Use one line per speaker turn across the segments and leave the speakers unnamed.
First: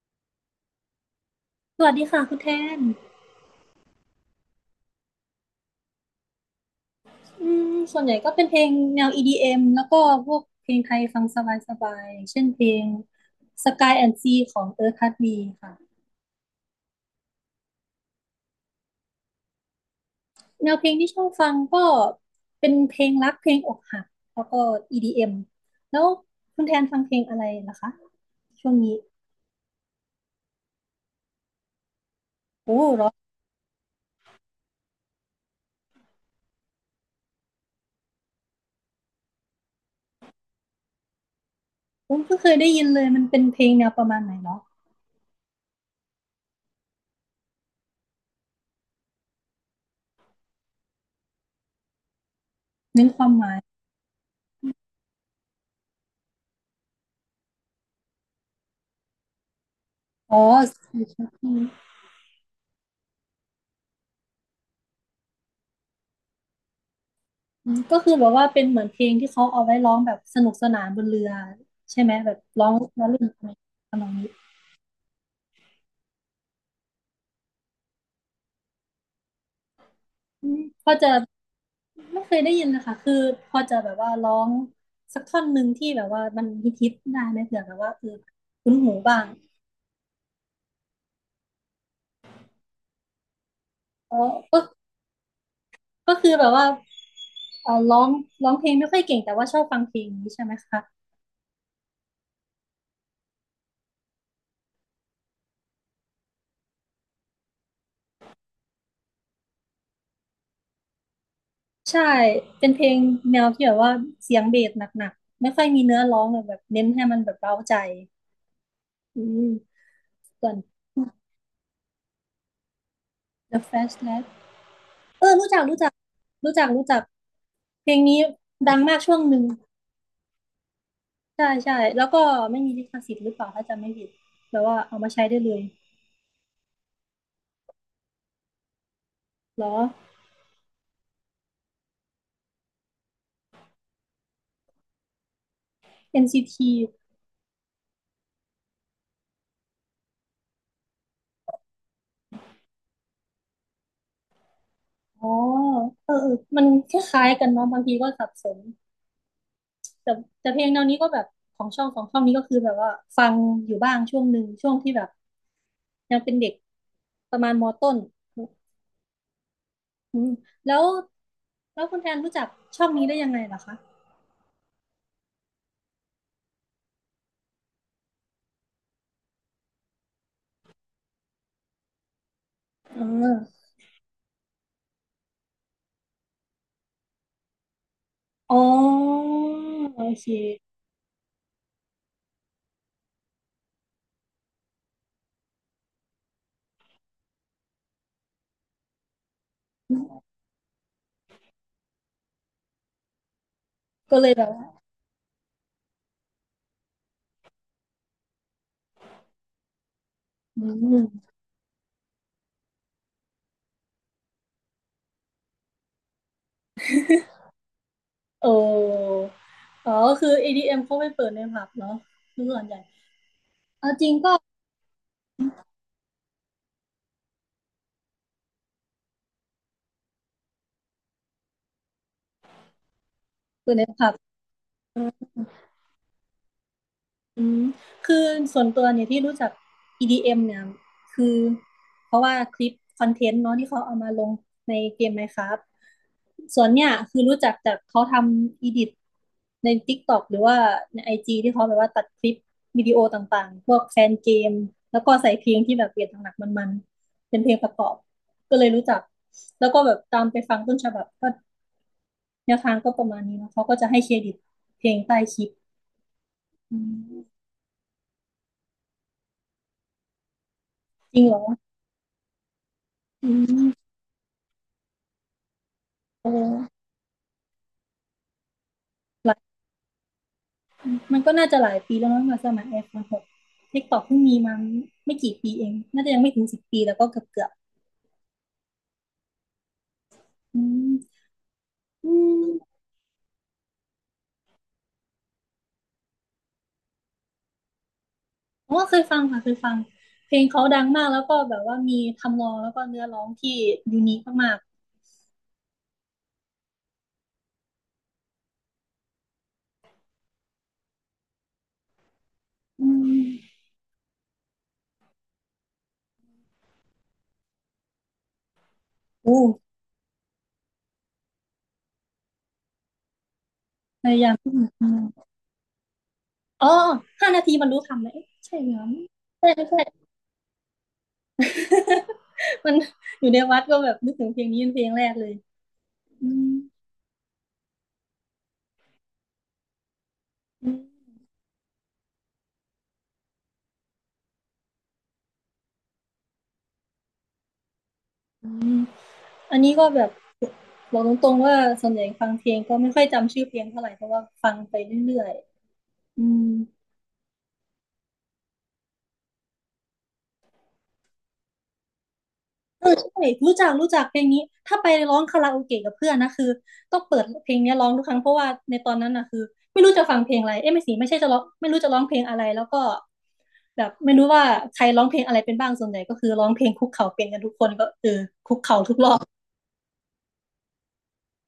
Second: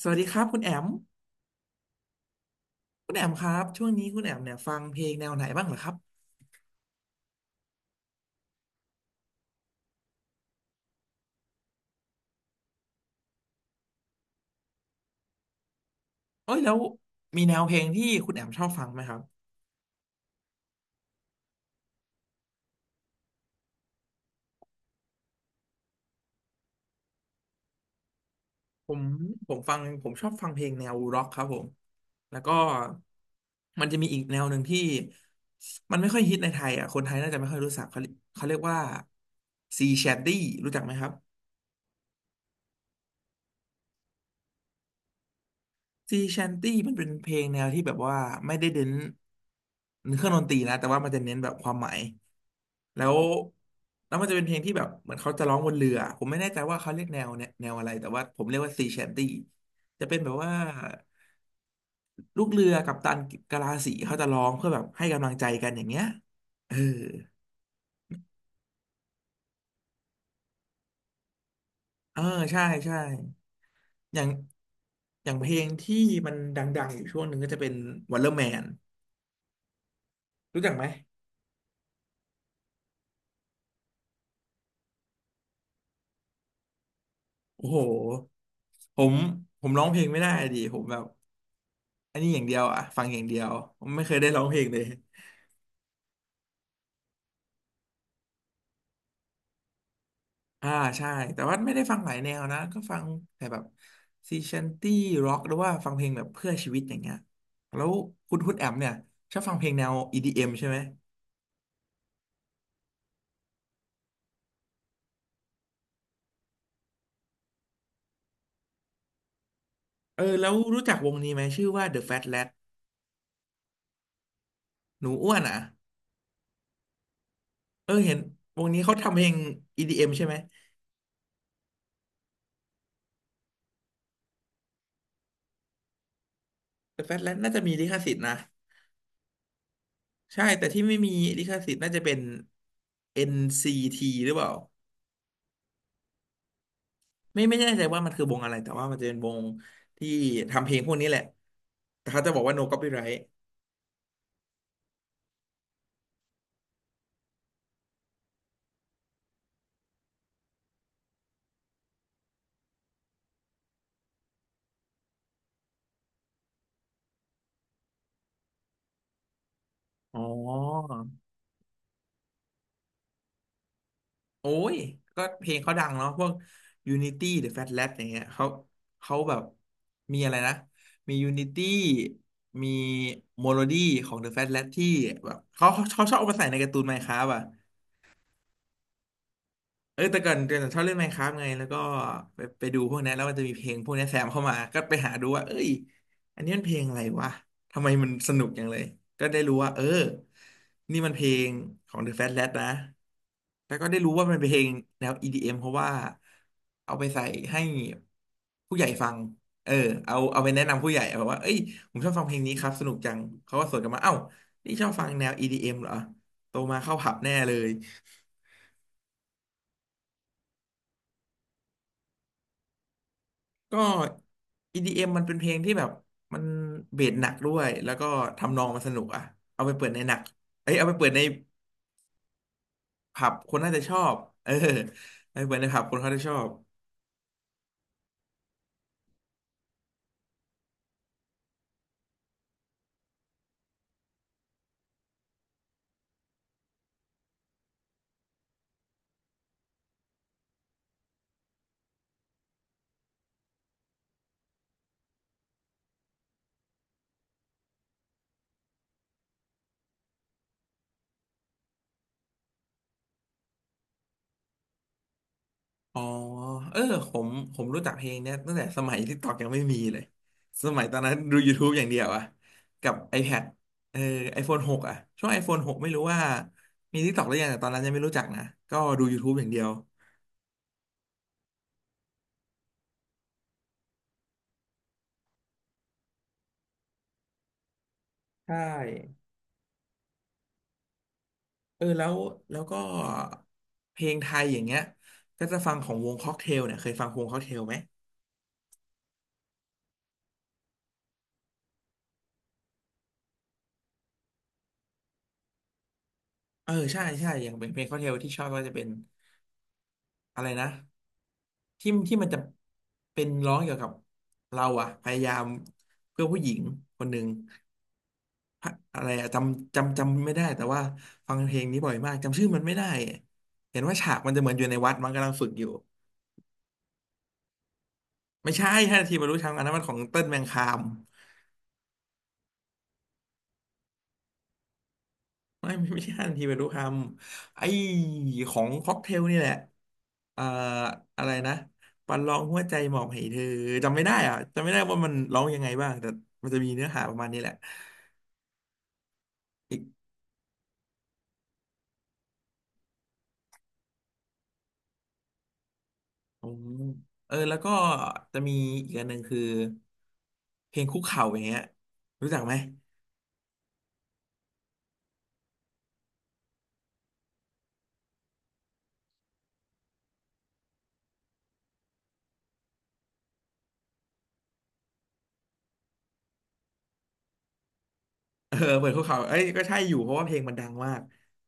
สวัสดีครับคุณแอม
สวัสดีค่ะคุณแทน
คุณแอมครับช่วงนี้คุณแอมเนี่ยฟังเพลงแนวไหนบ้างเหรอครับ
ส่วนใหญ่ก็เป็นเพลงแนว EDM แล้วก็พวกเพลงไทยฟังสบายๆอย่างเช่นเพลง Sky and Sea ของ Earth Heartbeat ค่ะ
เอ้ยแล้วมีแนวเพลงที่คุณแอมชอบฟังไหมครับ
แนวเพลงที่ชอบฟังก็เป็นเพลงรักเพลงอกหักแล้วก็ EDM แล้วคุณแทนฟังเพลงอะไรนะคะช่วง
ผ
นี้
มฟังผมชอบฟังเพลงแนวร็อกครับผมแล้วก็
โอ้เหรอ
มันจะมีอีกแนวหนึ่งที่มันไม่ค่อยฮิตในไทยอ่ะคนไทยน่าจะไม่ค่อยรู้จักเขาเขาเรียกว่าซีแชดดี้รู้จักไหมครับ
ผมเพิ่งเคยได้ยินเลยมันเป็นเพลงแนวประมาณไหนเนาะ
ซีแชนตี้มันเป็นเพลงแนวที่แบบว่าไม่ได้เน้นเครื่องดนตรีนะแต่ว่ามันจะเน้นแบบความหมายแล้
เน้น
ว
ความหมาย
แล้วมันจะเป็นเพลงที่แบบเหมือนเขาจะร้องบนเรือผมไม่แน่ใจว่าเขาเรียกแนวเนี่ยแนวอะไรแต่ว่าผมเรียกว่าซีแชนตี้จะเป็นแบ
อ๋
บ
อ
ว่าลูกเรือกัปตันกะลาสีเขาจะร้องเพื่อแบบให้กำลังใจกันอย่างเงี้ยเออ
ก็คือแบบว่าเป็นเหมือนเพลงที่เขาเอาไว้ร้องแบบสนุกสนานบนเรือใช่ไหม
เออ
แบบ
ใช่
ร้อง
ใช่
แล้วเล่นอะไรทำนอง
อย่า
นี้
งเพลงที่มันดังๆอยู่ช่วงหนึ่งก็จะเป็น Wonderman รู้จักไหม
พอจะไม่เคยได้ยินนะคะคือพอจะแบบว่าร้องสักท่อนหนึ่งที่แบบว่ามันฮิตๆได้ไหมเผื่อ
โอ้
แบ
โห
บว่าเออคุ้นหู
ผม
บ้าง
ผมร้องเพลงไม่ได้ดิผมแบบอันนี้อย่างเดียวอะฟังอย่างเดียวผมไม่เค
อ๋อ
ยได้ร้องเพ
ก็
ลงเลย
ก็คือแบบว่าเออร้องเพลงไม่ค่อยเก่งแต่ว่าชอบฟังเพลงนี้ใช่ไหม
อ่า
คะ
ใช่แต่ว่าไม่ได้ฟังหลายแนวนะก็ฟังแต่แบบซีชันตี้ร็อกหรือว่าฟังเพลงแบบเพื่อชีวิตอย่างเงี้ยแล้วคุณแอมเนี่ยชอบฟังเพลงแนว EDM ใช่ไหม
ใช่เป็นเพลงแนวที่แบบว่าเสียงเบสหนักๆไม่ค่อยมีเนื้อร้องแบบเน้นให้มันแบบเร้าใจอืม
เออแล้
ส่ว
ว
น
รู้จักวงนี้ไหมชื่อว่า The Fat Lad
The Flash Lad
หนู
เอ
อ้
อ
วน
รู้
อ่ะ
จักรู้จักรู้จักรู้จักเพ
เอ
ล
อ
ง
เห็น
นี้
วง
ดัง
นี้เขา
มากช่
ทำ
ว
เพ
ง
ล
ห
ง
นึ่ง
EDM ใช่ไหม
ใช่แล้วก็ไม่มีลิขสิทธิ์หรือเปล่าถ้าจำไม่ผิดแบบว่าเอามาใช้ได้เลย
The Fat Lad น่าจะมีลิขสิทธิ์นะ
เหรอ
ใช่แต่ที่ไม่มีลิขสิทธิ์น่าจะเป็น NCT หรือเปล่า
NCT อนซีที
ไม่แน่ใจว่ามันคือวงอะไรแต่ว่ามันจะเป็นวงที่ทำเพลงพวกนี้แหละแต่เขาจะบอกว่า no copyright
อ๋อเออมันคล้ายๆกันเนาะบางทีก็สับสนแต่เพลงแนวนี้ก็แบบของช่องนี้ก็คือแบบว่าฟังอยู่บ้างช่วงหนึ่งช่วงที่แบบยังเป็นเด็กประมาณมต้นอื
อ๋อ
มแล้วแล้วคุณแทนรู้จักช่องนี้ได้ยังไงล่ะคะ
โอ้ยก็เพลงเขาดังเนาะพวก Unity หรือ Fat Lab อย่างเงี้ยเขาแบบมีอะไรนะมี Unity มี
เอ๋อ
Melody ของ The Fat Lab ที่แบบเขาชอบเอามาใส่ในการ์ตูน Minecraft อ่ะ
อ๋อ
เอ
โอ
อแต่
เค
ก่อนเดี๋ยวชอบเล่น Minecraft ไงแล้วก็ไปดูพวกนี้นแล้วมันจะมีเพลงพวกนี้แซมเข้ามาก็ไปหาดูว่าเอ้ยอันนี้มันเพลงอะไรวะทำไมมันสนุกจังเลยก็ได้รู้ว่าเออนี่มันเพลงของ The Fat Lad นะแล้วก็ได้รู้
ก็
ว่า
เลย
มัน
แบ
เป็น
บ
เพล
ว่า
งแนว EDM เอ็มเพราะว่าเอาไปใส่ให้ผู้ใหญ่ฟังเออเอาไป
อื
แนะนำผู้ใหญ่แบบ
ม
ว่าเอ้ยผมชอบฟังเพลงนี้ครับสนุกจังเขาก็สวนกลับมาเอ้านี่ชอบฟังแนว EDM เอ็มเหรอโตมาเข้าผับแน่เลย
โอ้อ๋อก็คือ EDM เอ็มเขาไปเปิดในผับเนาะคือส่วนใหญ่
ก็
เอาจริงก็
EDM มมันเป็นเพลงที่แบบมันเบสหนักด้วยแล้วก็ทำนองมันสนุกอะเอาไปเปิดในหนักเอ้ยเอาไปเปิดในผับคนน่า
เปิด
จะ
ใน
ชอ
ผับ
บเออ
เออ
เอาไปเปิดในผับคนเขาจะชอบ
อืมคือส่วนตัวเนี่ยที่รู้จัก EDM เอ็มเนี่ยคือเพราะว่าคลิปคอนเทนต์เนาะที่เขาเอามาลงในเกม Minecraft ส่วนเนี่ยคือรู้จักจากเขาทำอีดิทใน TikTok หรือว่าใน IG ที่เขาแบบว่าตัดคลิปวิดีโอต่างๆพวกแฟนเกมแล้วก็ใส่เพลงที่แบบเบียดหนักๆมันๆเป็นเพลงประกอบก็เลยรู้จักแล้วก็แบบตามไปฟังต้นฉบับก็แนวทางก็ประมาณนี้เนาะเขาก็จะให้เครดิตเพลงใต้คลิป
อ๋อเอ
อื
อผม
ม
ผมรู้จักเพลงเนี้ยตั้งแต่สมัยที่ตอกยังไม่มีเลยสมัยตอนนั้
จ
น
ริงเห
ดู
รอ
YouTube อย่างเดียวอะกับ
อื
iPad
ม
เออ iPhone 6อะช่วง iPhone หกไม่รู้ว่า
โอ้
มี TikTok หรือยังแต่ตอนนั้นยังไม่รู้จักนะก็ดู
หลา
YouTube อ
ย
ย่างเดียว
มันก็น่าจะหลายปีแล้วมั้งมาสมัย iPhone หก TikTok เพิ่งมีมาไม่กี่ปีเองน่าจะยังไม่ถึงสิบปีแล้วก็เกือบเกือบ
ใช่
อืม
เออแล้
อื
ว
ม
ก็เพลงไทยอย่างเงี้ยก็จะฟังของวงค็อกเทลเนี่ยเคยฟังวงค็อกเทลไหม
เพาเคยฟังค่ะเคยฟังเพลงเขาดังมากแล้วก็แบบว่ามีทำนองแล้วก็เนื้อร้องที่ยูนิคมาก
เออใช่ใช่อย่างเป็นเพลงค็อกเทลที่ชอบก็จะเป็นอะไรนะที่ที่มันจะ
ๆอื
เป็
ม
นร้องเกี่ยวกับเราอะพยายามเพื่อผู้หญิงคนหนึ่งพะอะไรอะจ
โอ้
ำจำจำไม่ได้แต่ว่าฟังเพลงนี้บ่อยมากจำชื่อมันไม่ได้เห็นว่า
พ
ฉาก
ยา
มั
ยา
น
ม
จะเหมื
ที่
อนอยู่ใน
อื
วัด
ม
มันกำลังฝึกอยู่
อ๋อห้านาทีมันรู้ทำเลยเอ๊ะ
ไม่
ใช่
ใช่
เหรอ
ห้านาทีบรรลุธ
ใช่
รรมอัน
ไม่
นั้น
ใช่
มันของเติ้ลแมงคาม
มันอยู่ในวัดก็แบบนึกถึงเพลงนี้เป็นเพลงแรกเลย
ไม่ไม่ไม่ใช่ทั
อื
นาที
ม
ไปรู้คำไอ้ของค็อกเทลนี่แหละเอ่อ
อ
อะไรนะประลองหัวใจหมอบให้เธอจำไม่ได้อ่ะจำไม่ได้ว่ามันร้องยังไงบ้างแต่มันจะมีเนื้อหาประมาณนี้แหละ
ืม อันนี้
อีก
ก็แบบบอกตรงๆว่าส่วนใหญ่ฟังเพลงก็ไม่ค่อยจำชื่อเพลงเท่าไหร่เพราะว่าฟังไปเรื่อยๆอื
อื
ม
มเออแล้วก็จะมีอีกอันหนึ่งคือเพลงคุกเข่าอย่างเงี้ยรู้จักไหม
เออใช่รู้จักเพลงนี้ถ้าไปร้องคาราโอเกะกับเพื่อนนะคือต้องเปิดเพลงเนี้ยร้องทุกครั้งเพราะว่าในตอนนั้นนะคือไม่รู้จะฟังเพลงอะไรเอ้ยไม่สิไม่ใช่จะร้องไม่รู้จะร้องเพลงอะไรแล้วก็แบบไม่รู้ว่าใครร้องเพลงอะไรเป็นบ้างส่วนใหญ่ก็คือร้องเพลงคุกเข่าเป็นกันทุกคนก็เออ
เอ
คุ
อ
กเข่า
เปิด
ทุก
คุก
รอ
เข่า
บ
เอ้ยก็ใช่อยู่เพราะว่าเพลงมันดังมาก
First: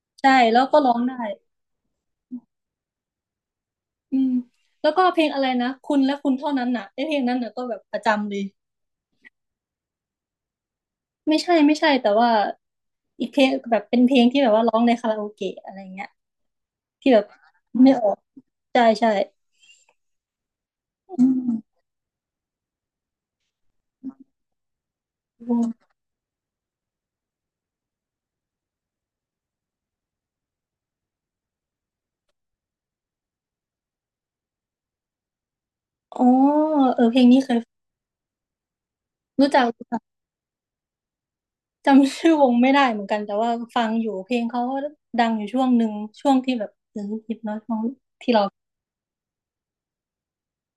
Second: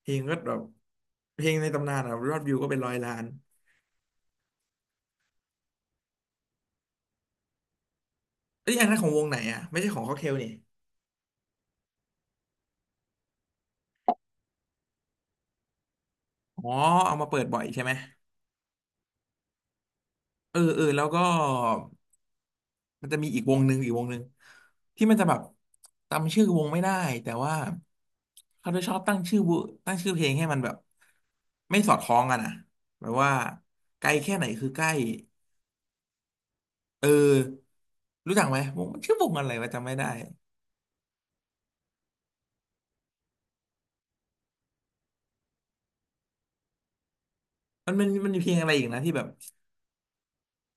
เพลง
ใช่
ก็แบ
แล้
บ
วก็ร้องได้
เพลงในตำนานอะยอดวิวก็เป็น100 ล้าน
อืมแล้วก็เพลงอะไรนะคุณและคุณเท่านั้นน่ะไอ้เพลงนั้นน่ะก็แบบประจำเลย
เอ้ยอันนั้นของวงไหนอ่ะไม่ใช่ของค็อกเทลนี่
ไม่ใช่แต่ว่าอีกเพลงแบบเป็นเพลงที่แบบว่าร้องในคาราโอเกะอะไรเงี้ย
อ๋อ
ที่
เอา
แบบ
มาเปิดบ่อยใช่ไห
ไม่
ม
ออกใช่
เออเออแล้วก็
อืม
มันจะมีอีกวงหนึ่งอีกวงหนึ่งที่มันจะแบบจำชื่อวงไม่ได้แต่ว่าเขาจะชอบตั้งชื่อวงตั้งชื่อเพลงให้มันแบบไม่สอดคล้องกันอ่ะแบบว่าไกลแค่ไหนคือใกล้
อ๋อเอ
เอ
อเพลงนี้เคย
อรู้จักไหมวงชื่อวงอะ
รู้
ไร
จัก
วะจำ
รู้
ไม่
จัก
ได้
จำชื่อวงไม่ได้เหมือนกันแต่ว่าฟังอยู่เพลงเขาก็ดังอยู่ช่วงหนึ่งช่วงที่แบบเออฮิปน้อยฟัง
มันมีเพลงอะไรอีกนะที่แบบ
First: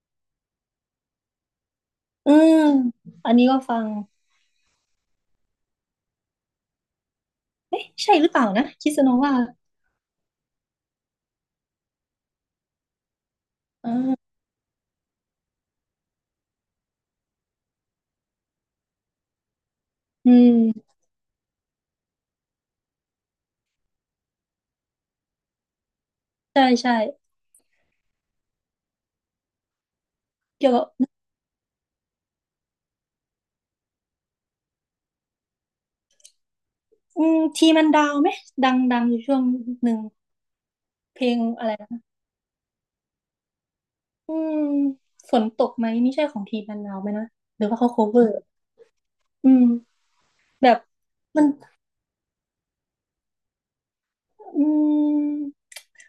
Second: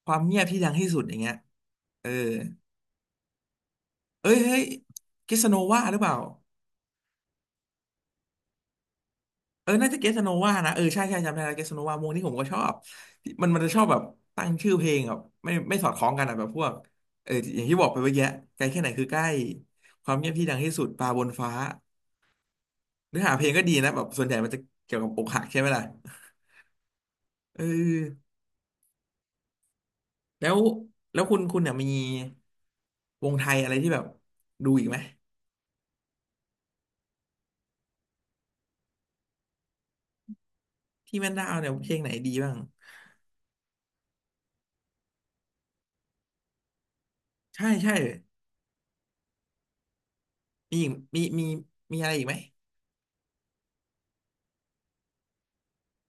ความเงียบที่ดังที่สุดอย่างเงี้ยเออ
อืมอันนี้ก็ฟัง
เอ้ยเฮ้ยกิสโนวาหรือเปล่า
เอ๊ะใช่หรือเปล่านะคิสโนวา
เออน่าจะเกสโนวานะเออใช่ใช่ จำได้แล้วเกสโนวาวงนี้ผมก็ชอบ มันจะชอบแบบ
อ่า
ตั้งชื่อเพลงแบบไม่สอดคล้องกันอะแบบพวกเอออย่างที่บอกไปเมื่อกี้ไกลแค่ไหนคือใกล้ความเงี
อื
ยบที่ดังที่สุด
ม
ปลาบนฟ้าเนื้อหาเพลงก็ดีนะแบบส่วนใหญ่มันจะเกี่ยวกับอกหักใช่ไหมล่ะ
ใช่
เออแล้ว
เกี่ยวกับ
แล้วคุณเนี่ยมีวงไทยอะไรที่แบบดูอีกไหม
อืมทีมันดาวไหมดังอยู่ช่วงหนึ่ง
ที่
เพล
แม่น
ง
ดาว
อะ
เนี่ย
ไร
เพลงไหนดีบ้าง
อืมฝนตกไหมนี่ใช่ของทีมมันนาวไหมนะหรื
ใช่
อว่าเขา
ใช่
cover อืมแบ
มี
บ
อีกมี
มั
มี
น
มีอะไรอีกไหม
อืม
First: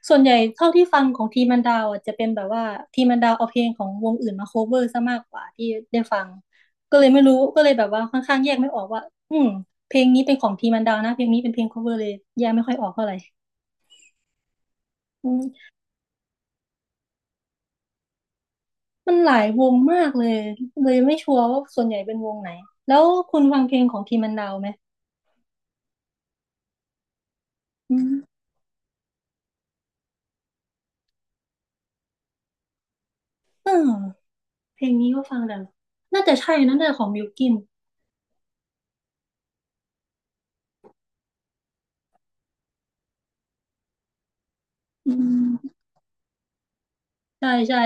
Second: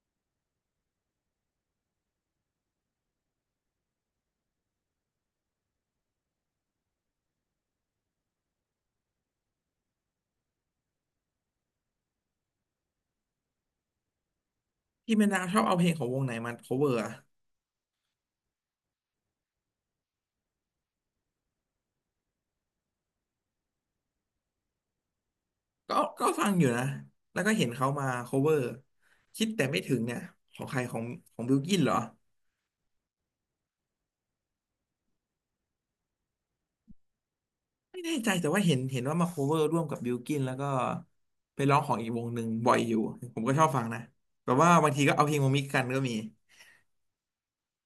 ส่วนใหญ่เท่าที่ฟังของทีมมันดาวอ่ะจะเป็นแบบว่าทีมมันดาวเอาเพลงของวงอื่นมา cover ซะมากกว่าที่ได้ฟังก็เลยไม่รู้ก็เลยแบบว่าค่อนข้างแยกไม่ออกว่าอืมเพลงนี้เป็นของทีมมันดาวนะเพลงนี้เป็นเพลง cover เลยแยกไม่ค่อยออกเท่าไหร่
ที่แม่
อื
นดาวชอบ
ม
เอาเพลงของวงไหนมา cover อะ
มันหลายวงมากเลยเลยไม่ชัวร์ว่าส่วนใหญ่เป็นวงไหนแล้วคุณฟังเพลงของทีมมันดาวไหม
ก็ฟังอยู่นะแล้วก็เห็นเขา
อื
มา
ม
cover คิดแต่ไม่ถึงเนี่ยของใครของบิลกินเหรอ
เออ เพลงนี้ก็ฟังแต่น่าจะใช่นะน่าจะของบิลกิน
ไม่แน่ใจแต่ว่าเห็นว่ามา cover ร่วมกับบิลกินแล้วก็ไปร้องของอีกวงหนึ่งบ่อยอยู่ผมก็ชอบฟังนะแบบว่าบางที
อื
ก็เอาเพลงมามิก
ม
กันก็มี
ใช่ใช่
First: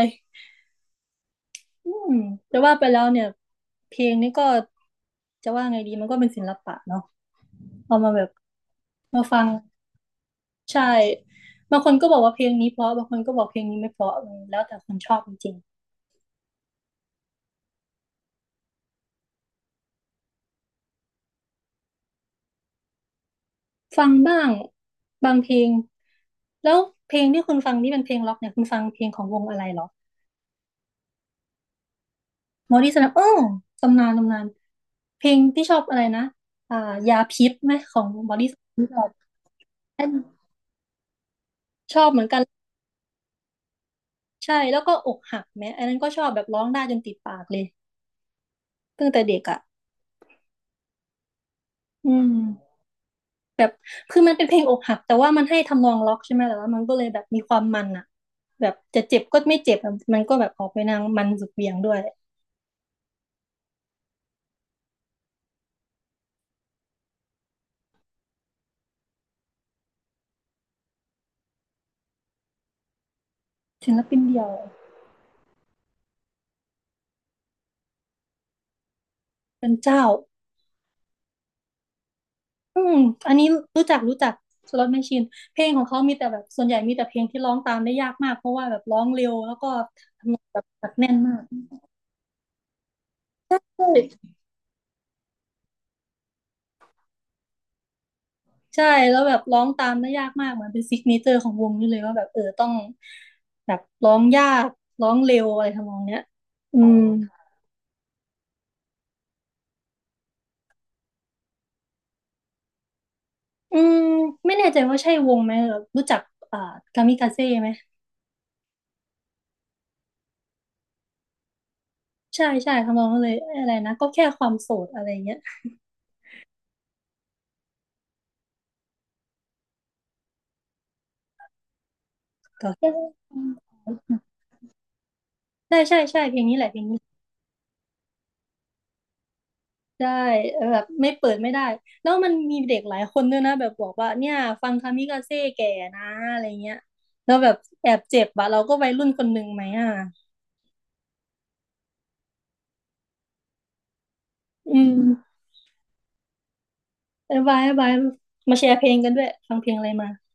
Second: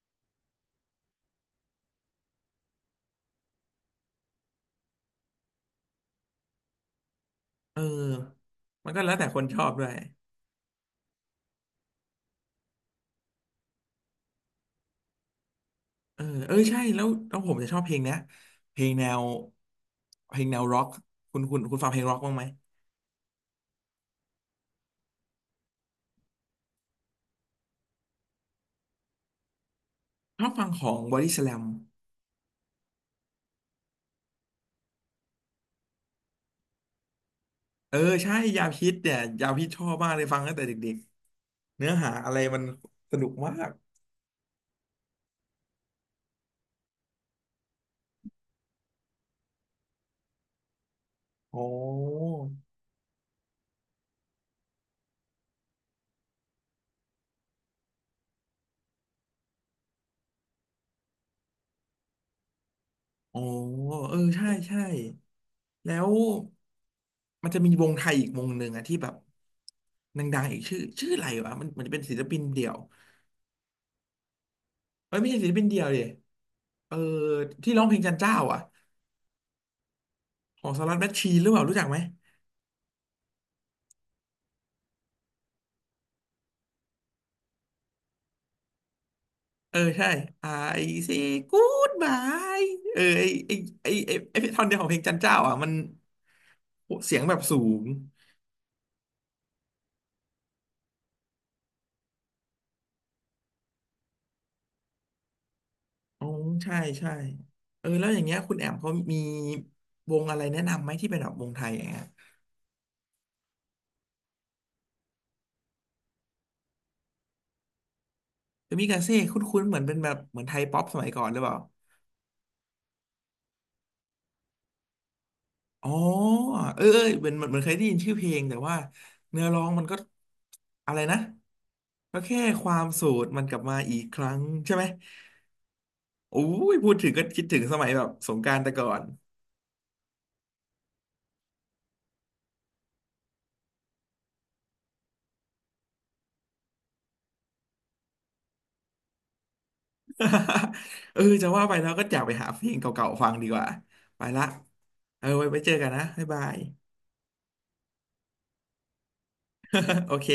อืมแต่ว่าไปแล้วเนี่ยเพลงนี้ก็จะว่าไงดีมันก็เป็นศิลปะเนาะ
เอ
เอามาแบบ
อมันก็แล้ว
มา
แต่ค
ฟั
น
ง
ชอบด้วย
ใช่บางคนก็บอกว่าเพลงนี้เพราะบางคนก็บอกเพลงนี้ไม่เพราะแล้วแต่คนชอบจริง
เออเออใช่แล้วแล้วผมจะชอบเพลงเนี้ยเพลงแนวเพลงแนวร็อกคุณฟังเพลงร็อกบ้างไหม
ๆฟังบ้างบางเพลงแล้วเพลงที่คุณฟังนี่เป็นเพลงร็อกเนี่ยคุณฟังเพลงของวงอะไรเหรอ
ชอบฟังของบอดี้สแลม
หมอดีสนับเออตำนานตำนานเพลงที่ชอบอะไรนะอ่ายาพิษไหมข
เออ
องบ
ใช่
อดี้ส
ยาพิษ
แลม
เนี่ยยาพิษชอบ
เต้
มาก
น
เลยฟังตั้งแต่เด็ก เนื้อ
ชอบ
หา
เหมือน
อะไร
กัน
มันสนุกมาก
ใช่แล้วก็อกหักแม้อันนั้นก็ชอบแบบร้องได้จนติดปากเลยตั้งแต่เด็กอ่ะ
อ๋อ
อืมแบบคือมันเป็นเพลงอกหักแต่ว่ามันให้ทำนองล็อกใช่ไหมแต่ว่ามันก็เลยแบบมีความมันอ่ะแบบจะเจ็บก็ไม่เจ็บอะมันก็แบบออกไปนางมันสุดเหวี่ยงด้วย
อ๋อเออ ใช่ ใช่ แล้วมันจะมีวงไทยอีกวงหนึ่งอะที่แบบดังๆอีกชื่ออะไรวะมันจะเป็นศิลปินเดี่ยว
ศิลปินเดียว
เอ้ยไม่ใช่ศิลปินเดี่ยวดิเออที่ร้องเพลงจันเจ้าอ่ะ
เป็นเจ้า
ของสลัดแมชชีนหรือเปล่ารู้จักไหม
อืมอันนี้รู้จักรู้จักสล็อตแมชชีนเพลงของเขามีแต่แบบส่วนใหญ่มีแต่เพลงที่ร้องตามได้ยากมากเพราะว่าแบบร้องเร็วแล้วก็
เออใช่
แบบ
I
หนัดแน่น
say
มาก
goodbye เออไอ
ใช
ไอไอไอ
่
ไอท่อนเดียวของเพลงจันเจ้าอ่ะมันเสียงแบบสูง
ใช่แล้วแบบร้องตามได้ยากมากเหมือนเป็นซิกเนเจอร์ของวงนี่เลยว่าแบบเออต้องแบบร้องยากร้องเร็วอะไรทำนองเนี้ย
อ๋อใช่
อืม
ใช่เออแล้วอย่างเงี้ยคุณแอมเขามีวงอะไรแนะนำไหมที่เป็นแบบวงไทยอย่างเงี้ย
อืมไม่แน่ใจว่าใช่วงไหมแบบรู้จักอ่ากามิกาเซ่ไหม
จะมีกาเซ่คุ้นๆเหมือนเป็นแบบเหมือนไทยป๊อปสมัยก่อนหรือเปล่า
ใช่ใช่ทำนองนั้นเลยอะไรนะก็แค่ความโสดอะไรเงี้ย
อ๋อเออเออเหมือนเคยได้ยินชื่อเพลงแต่ว่าเนื้อร้องมันก็อะไรนะก็แค่ค
ก็
วาม
แค่
โสดมันกลับมาอีกครั้งใช่ไหม
ใช่ใช่ใช่เพ
โอ้
ลงนี้แหละ
ย
เพลง
พูด
นี้
ถึงก็คิดถึงสมัยแบบสงกรานต์แต่ก่อน
ใช่เออแบบไม่เปิดไม่ได้แล้วมันมีเด็กหลายคนด้วยนะแบบบอกว่าเนี่ยฟังคามิกาเซ่แก่นะอะไรเงี้ยแล้วแบบแอบเจ็บอะเราก็วัยรุ่นคนหนึ่งไหมอ่ะ
เออจะว่าไปแล้วก็อยากไปหาเพลงเก่าๆฟังดีกว่าไปละ
อืม
เออไว้ไปเจอกันนะบ๊ายบาย
บายบายบายมาแชร์เพลงกันด้วยฟังเพลงอะไร มา
โอเค